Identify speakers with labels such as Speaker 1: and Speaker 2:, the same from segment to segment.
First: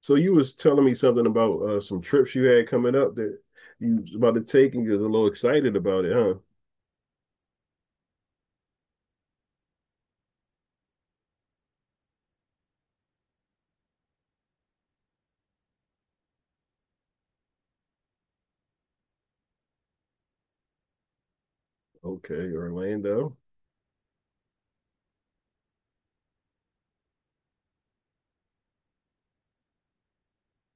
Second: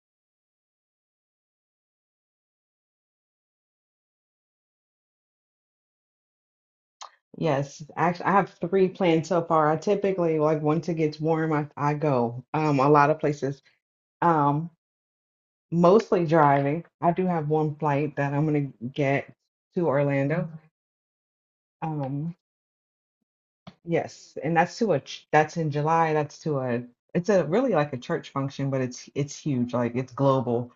Speaker 1: So you was telling me something about some trips you had coming up that you was about to take, and you was a little excited about it, huh?
Speaker 2: Yes, actually, I have three planned so far. I typically like once it gets warm, I go a lot of places. Um, Mostly driving. I do have one flight that I'm gonna get to Orlando. Um,
Speaker 1: Okay, Orlando.
Speaker 2: yes, and that's in July. That's to a It's a really like a church function, but it's huge, like it's global.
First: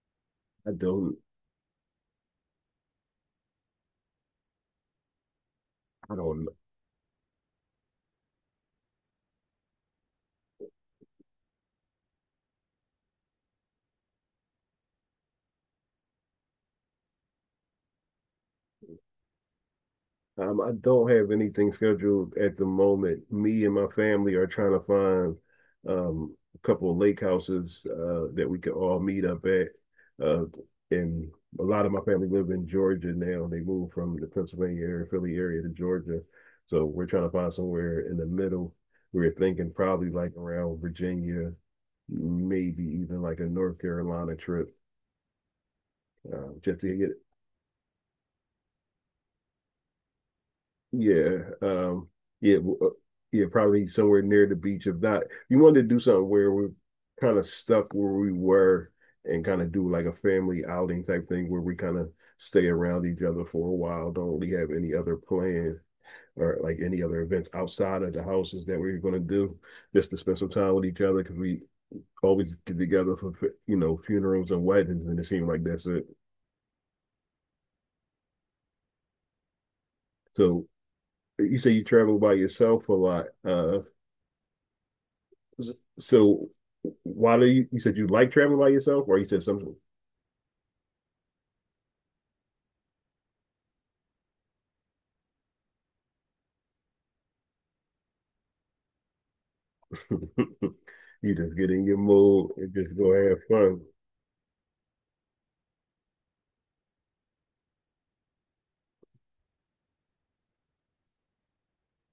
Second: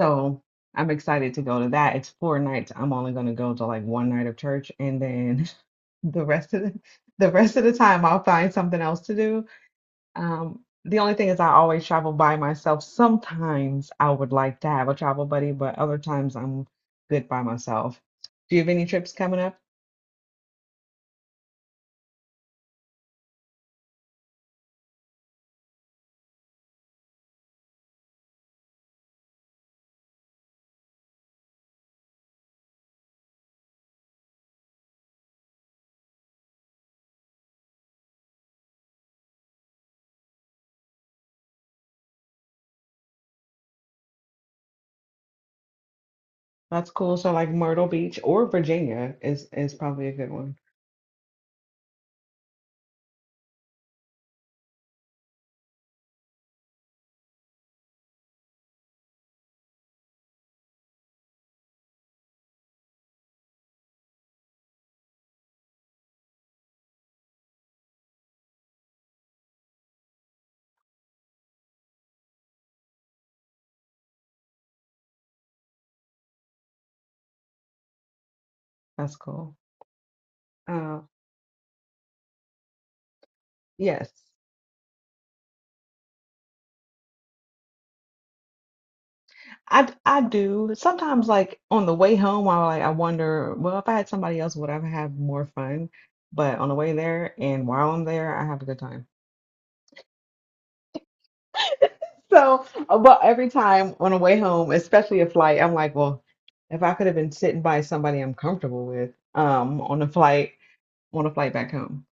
Speaker 2: So
Speaker 1: I
Speaker 2: I'm
Speaker 1: don't,
Speaker 2: excited to go to that. It's 4 nights. I'm only gonna go to like one night of church, and then
Speaker 1: I
Speaker 2: the
Speaker 1: don't
Speaker 2: rest of the the rest of the time I'll find something else to do. The only thing is I always travel by myself. Sometimes I would like to have a travel buddy, but other times I'm good by myself. Do you have any trips coming up?
Speaker 1: I don't have anything scheduled at the moment. Me and my family are trying to find a couple of lake houses that we can all meet up at. Uh, and a lot of my family live in Georgia now. They moved from the Pennsylvania area, Philly area to Georgia. So we're trying to find somewhere in the middle. We're thinking probably like around Virginia, maybe even like a North Carolina trip, just
Speaker 2: That's
Speaker 1: to get
Speaker 2: cool. So like Myrtle Beach or Virginia is probably a good one.
Speaker 1: yeah. Yeah, w- uh, yeah, probably somewhere near the beach. If not, you wanted to do something where we're kind of stuck where we were and kind of do like a family outing type thing where we kind of stay around each other for a while, don't really have any other plan or like any other events outside of the houses that we are going to do just to spend some time with each other because we always get together for, you know, funerals and weddings, and it seemed like that's it.
Speaker 2: That's cool.
Speaker 1: So
Speaker 2: Uh,
Speaker 1: you say you travel by yourself a lot. Uh,
Speaker 2: yes.
Speaker 1: So why do you said you like traveling by yourself, or you said something?
Speaker 2: I do. Sometimes like on the way home, I like I wonder, well, if I had somebody else, would I have had more fun? But on the way there and while I'm there, I have a good time.
Speaker 1: You just get in your mood
Speaker 2: So,
Speaker 1: and just go
Speaker 2: but
Speaker 1: have
Speaker 2: every
Speaker 1: fun.
Speaker 2: time on the way home, especially a flight, I'm like, well, if I could have been sitting by somebody I'm comfortable with, on a flight back home.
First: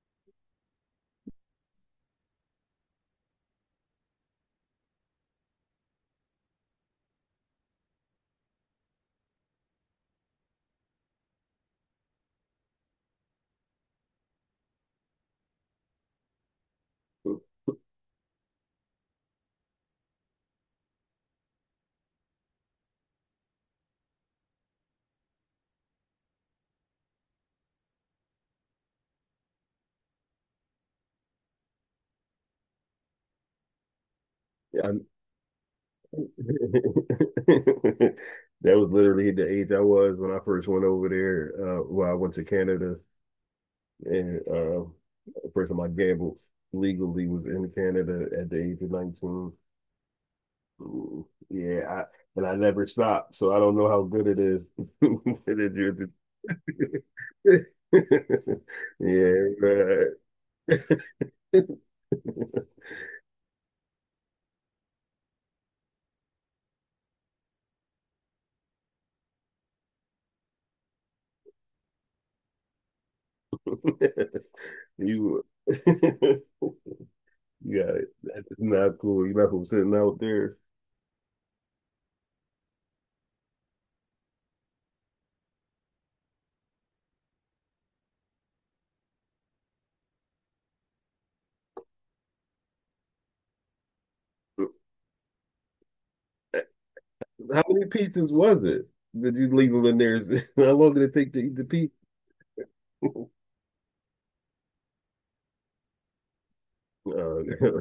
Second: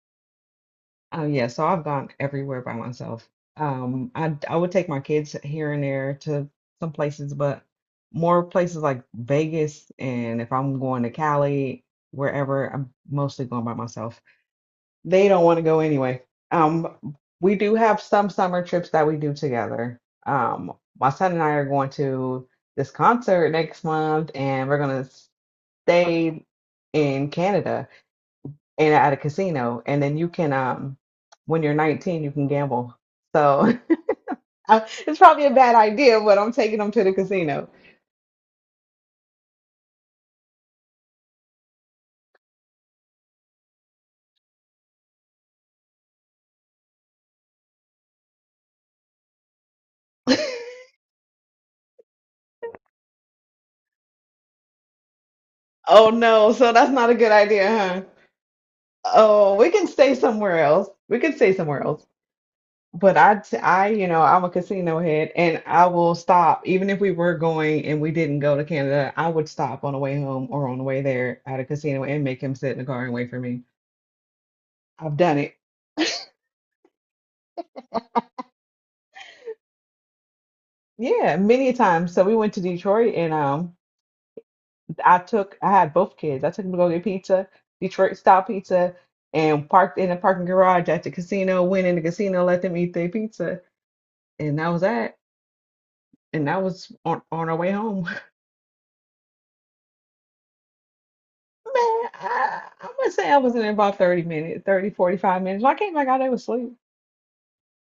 Speaker 2: Oh yeah, so I've gone everywhere by myself. I would take my kids here and there to some places, but more places like Vegas, and if I'm going to Cali, wherever, I'm mostly going by myself. They don't want to go anyway. We do have some summer trips that we do together. Um, my son and I are going to this concert next month, and we're gonna stay in Canada and at a casino. And then you can, when you're 19, you can gamble. So
Speaker 1: Yeah, I-
Speaker 2: it's probably a bad idea, but I'm taking them
Speaker 1: that
Speaker 2: to the casino.
Speaker 1: was literally the age I was when I first went over there. Well, I went to Canada and the first time I gambled legally was in Canada at the age of 19. Mm, Yeah, I, and I never stopped, so I don't know how good it is.
Speaker 2: Oh no, so that's not a good idea, huh?
Speaker 1: Yeah,
Speaker 2: Oh, we can
Speaker 1: right.
Speaker 2: stay somewhere else. We can stay somewhere else. But I'm a casino head, and I will stop even if we were going and we didn't go to Canada. I would stop on the way home or on the way there at a casino and make him sit in the car and wait for me. I've done
Speaker 1: You,
Speaker 2: it,
Speaker 1: yeah, that's not cool. You're not from sitting out there.
Speaker 2: yeah, many times. So we went to Detroit, and I had both kids. I took them to go get pizza, Detroit style pizza, and parked in the parking garage at the casino. Went in the casino, let them eat their pizza, and that was that. And that was on our
Speaker 1: How
Speaker 2: way
Speaker 1: many
Speaker 2: home.
Speaker 1: pizzas was it that you leave them in there? How long did it take to eat the pizza?
Speaker 2: Man, I'm gonna say I was in there about 30 minutes, 30, 45 minutes. When I came back out, they was asleep.
Speaker 1: Uh,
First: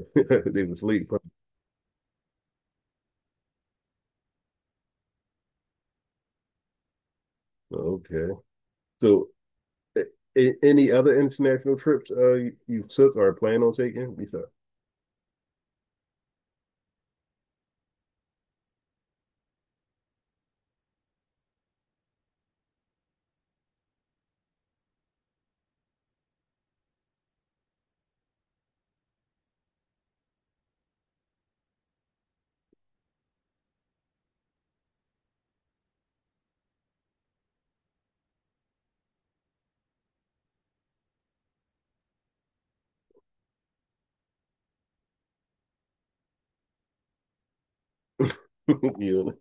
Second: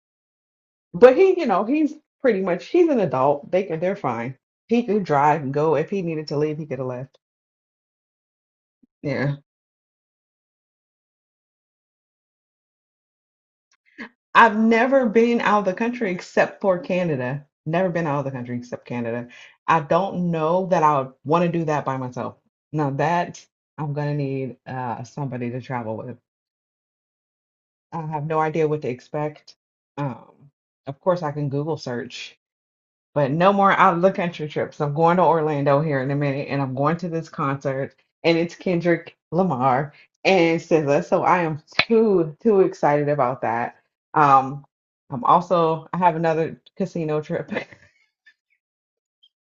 Speaker 1: they were asleep,
Speaker 2: But
Speaker 1: huh?
Speaker 2: he, he's pretty much he's an adult. They're fine. He could drive and go. If he needed to leave, he could have left.
Speaker 1: Okay. So
Speaker 2: Yeah.
Speaker 1: Any other international trips you took or plan on taking? Besides,
Speaker 2: I've never been out of the country except for Canada. Never been out of the country except Canada. I don't know that I would want to do that by myself. Now that I'm gonna need somebody to travel with. I have no idea what to expect. Um, of course I can Google search but no more out of the country trips. I'm going to Orlando here in a minute, and I'm going to this concert, and it's Kendrick Lamar and SZA. So I am too too excited about that. Um, I have another casino trip,
Speaker 1: you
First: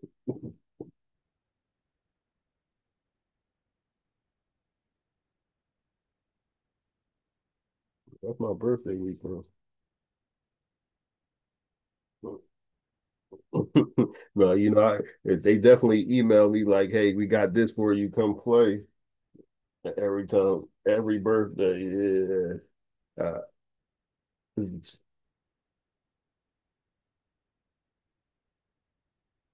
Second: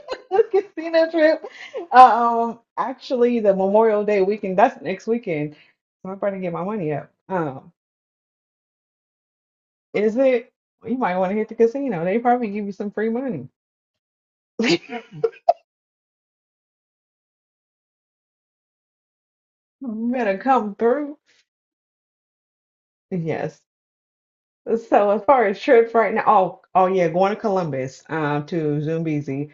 Speaker 2: casino trip. Actually, the Memorial Day weekend. That's next weekend. So I'm trying to get my money up.
Speaker 1: that's my birthday week, bro.
Speaker 2: Is it? You might want to hit the casino. They probably give you some free money.
Speaker 1: No, You know, if they definitely email me like, "Hey, we got this for you. Come play."
Speaker 2: You
Speaker 1: Every
Speaker 2: better
Speaker 1: time,
Speaker 2: come
Speaker 1: every
Speaker 2: through.
Speaker 1: birthday, yeah.
Speaker 2: Yes. So as far as trips right now, oh yeah, going to Columbus, to Zumbezi.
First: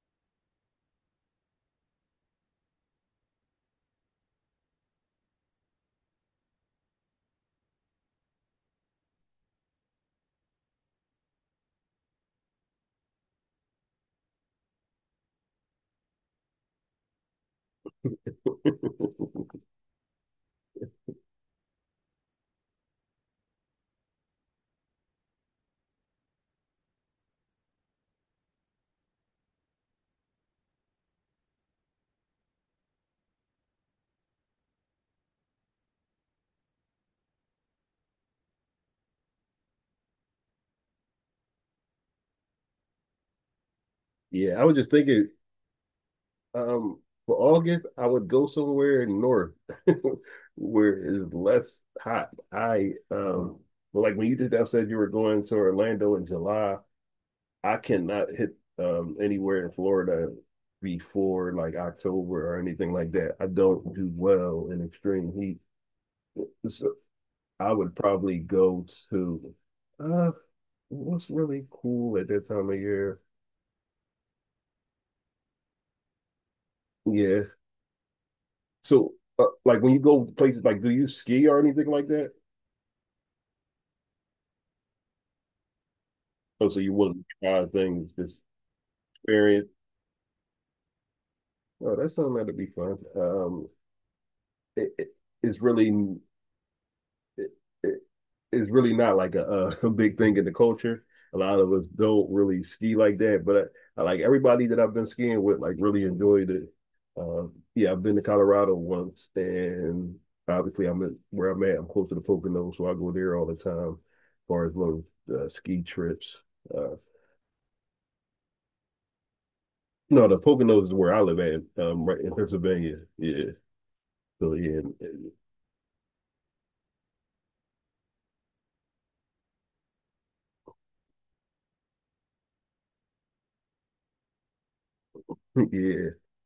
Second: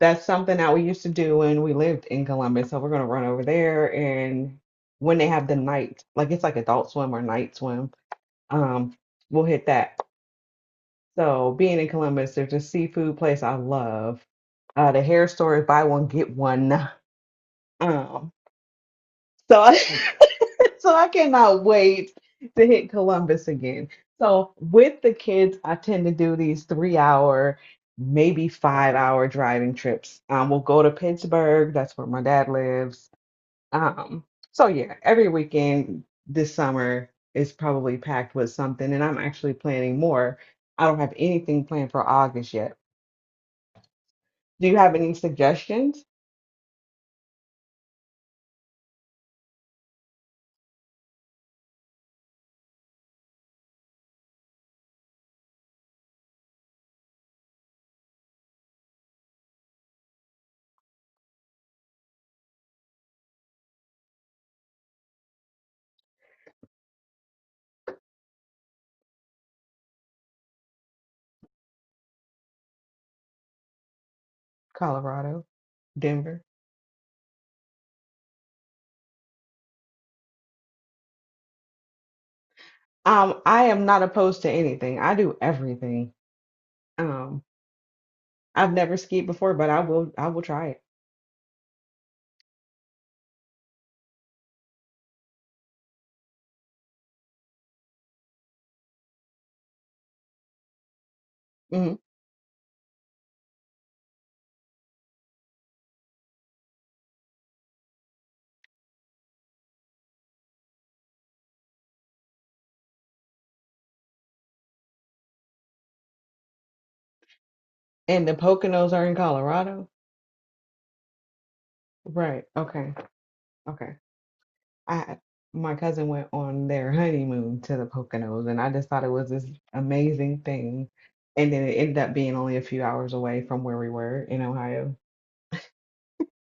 Speaker 2: That's something that we used to do when we lived in Columbus. So we're gonna run over there and when they have the night, like it's like adult swim or night swim, um, we'll hit that. So being in Columbus, there's a seafood place I love. The hair store is buy one, get one. Um, so So I cannot wait to hit Columbus again. So with the kids, I tend to do these 3-hour, maybe 5-hour driving trips. We'll go to Pittsburgh. That's where my dad lives. Um, so yeah, every weekend this summer is probably packed with something, and I'm actually planning more. I don't have anything planned for August yet.
Speaker 1: Yeah, I
Speaker 2: Do
Speaker 1: was
Speaker 2: you
Speaker 1: just
Speaker 2: have any
Speaker 1: thinking
Speaker 2: suggestions?
Speaker 1: Um, for August, I would go somewhere north where it's less hot. I But like when you just now said you were going to Orlando in July, I cannot hit anywhere in Florida before like October or anything like that. I don't do well in extreme heat. So I would probably go to uh what's really cool at that time of year.
Speaker 2: Colorado, Denver.
Speaker 1: Yeah. So like when you go to places like do you ski or anything like that?
Speaker 2: I am not opposed to anything. I do everything.
Speaker 1: Oh, so you willing
Speaker 2: Um,
Speaker 1: to try things, just
Speaker 2: I've never skied before,
Speaker 1: experience.
Speaker 2: but I will try it.
Speaker 1: Oh, that's something that'd be fun. It, it it's really it, it, it's really not like a big thing in the culture. A lot of us
Speaker 2: Hmm.
Speaker 1: don't really ski like that, but I like everybody that I've been skiing with, like really enjoyed it. Yeah, I've been to Colorado once, and obviously where I'm at. I'm close to the Poconos, so I go there all the time. As far as little ski trips, uh,
Speaker 2: And the Poconos are in Colorado?
Speaker 1: no, the Poconos is where I live at, right in
Speaker 2: Right. Okay.
Speaker 1: Pennsylvania. Yeah.
Speaker 2: Okay.
Speaker 1: So yeah,
Speaker 2: I My cousin went on their honeymoon to the Poconos and I just thought it was this amazing thing. And then it ended up being only a few hours away from where we were in Ohio.
Speaker 1: yeah,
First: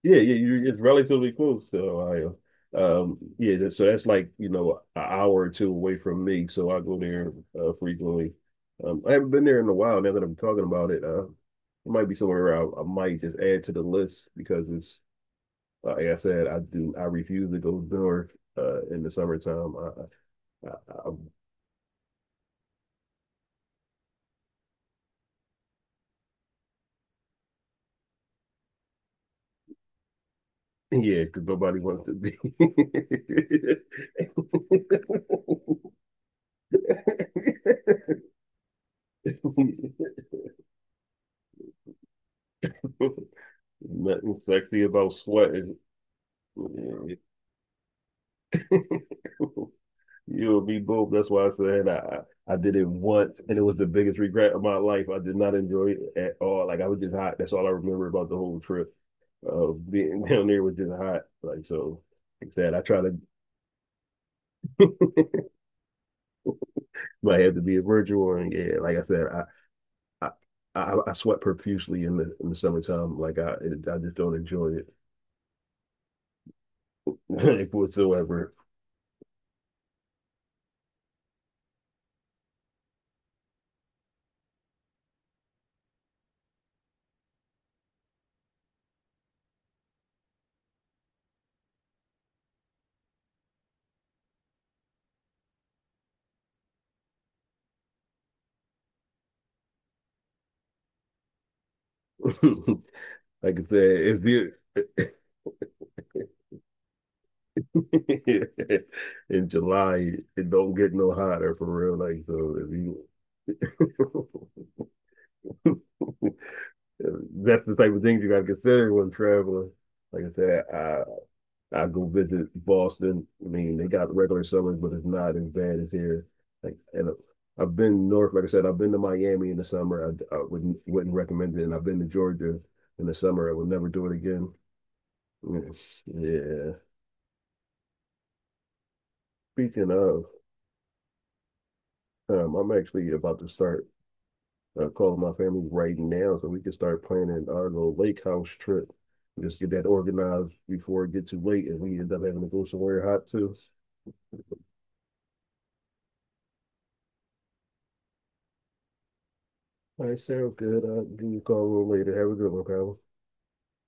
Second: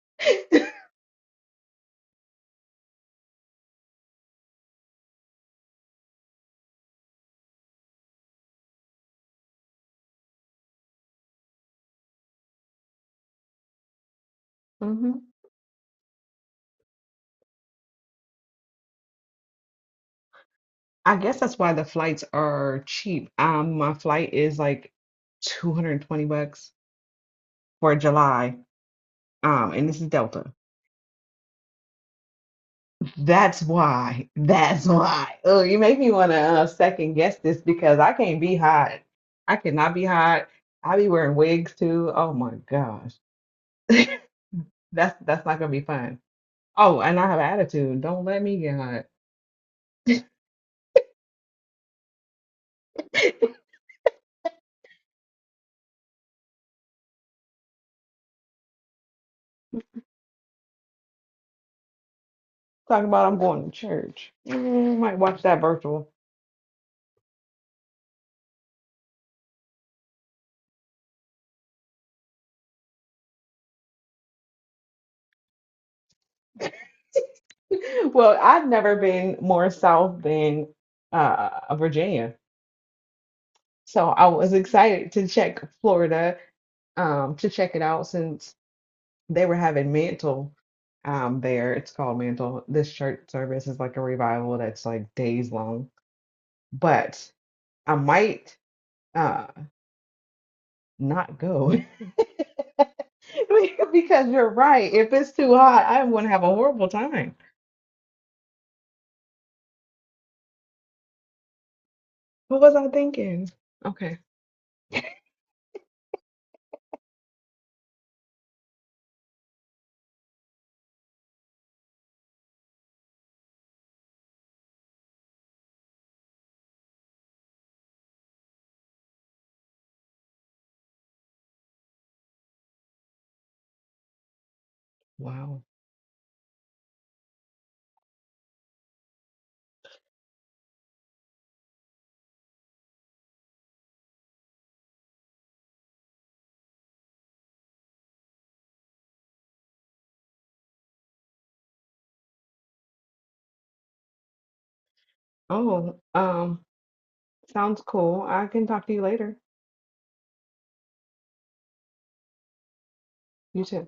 Speaker 1: yeah. It's relatively close to Ohio. Yeah. So that's like you know an hour or two away from me. So I go there frequently. I haven't been there in a while. Now that I'm talking about it, it might be somewhere I might just add to the list because it's
Speaker 2: Hmm.
Speaker 1: like I said, I refuse to go north in the summertime. I
Speaker 2: I guess that's why the flights are cheap. My flight is like 220 bucks for July. And this is Delta.
Speaker 1: Yeah, because nobody wants to be.
Speaker 2: That's why. That's why. Oh, you make me want to second guess this because I can't be hot. I cannot be hot. I be wearing wigs too. Oh my gosh.
Speaker 1: Nothing sexy about
Speaker 2: That's not gonna
Speaker 1: sweating.
Speaker 2: be fun. Oh,
Speaker 1: Yeah.
Speaker 2: and I have attitude. Don't let me get hot.
Speaker 1: You'll be both. That's why I did it once, and it was the biggest regret of my life. I did not enjoy it at all. Like I was just hot. That's all I remember about the whole trip of being down there was just hot. Like so, like I said, I try
Speaker 2: Talking
Speaker 1: to
Speaker 2: about I'm going to church. Might watch that virtual.
Speaker 1: might have to be a virgin one. Yeah, like I said, I, I sweat profusely in the summertime. I just don't enjoy it
Speaker 2: Well,
Speaker 1: whatsoever.
Speaker 2: I've never been more south than Virginia. So I was excited to check Florida, to check it out since they were having mantle there. It's called mantle. This church service is like a revival that's like days long. But I might uh not go
Speaker 1: Like I said, if
Speaker 2: because you're
Speaker 1: you
Speaker 2: right. If it's too hot, I'm gonna have a horrible time.
Speaker 1: in July, it don't get no hotter for real. Like so,
Speaker 2: What
Speaker 1: if
Speaker 2: was I
Speaker 1: you
Speaker 2: thinking? Okay.
Speaker 1: that's the type of things you gotta consider when traveling. Like I said, I go visit Boston. I mean, they got regular summers, but it's not as bad as here. Like, and I've been north, like I said, I've been to Miami in the summer. I wouldn't recommend it. And I've been to Georgia in the summer. I would never do it again.
Speaker 2: Wow.
Speaker 1: Yeah. Speaking of, I'm actually about to start calling my family right now so we can start planning our little lake house trip. Just get that organized before it gets too late and we end up having to go somewhere hot too.
Speaker 2: Oh, sounds cool. I can talk to you later.
Speaker 1: All right, sounds good. I'll give you a call a little later. Have a good one, Kyle.
Speaker 2: You too.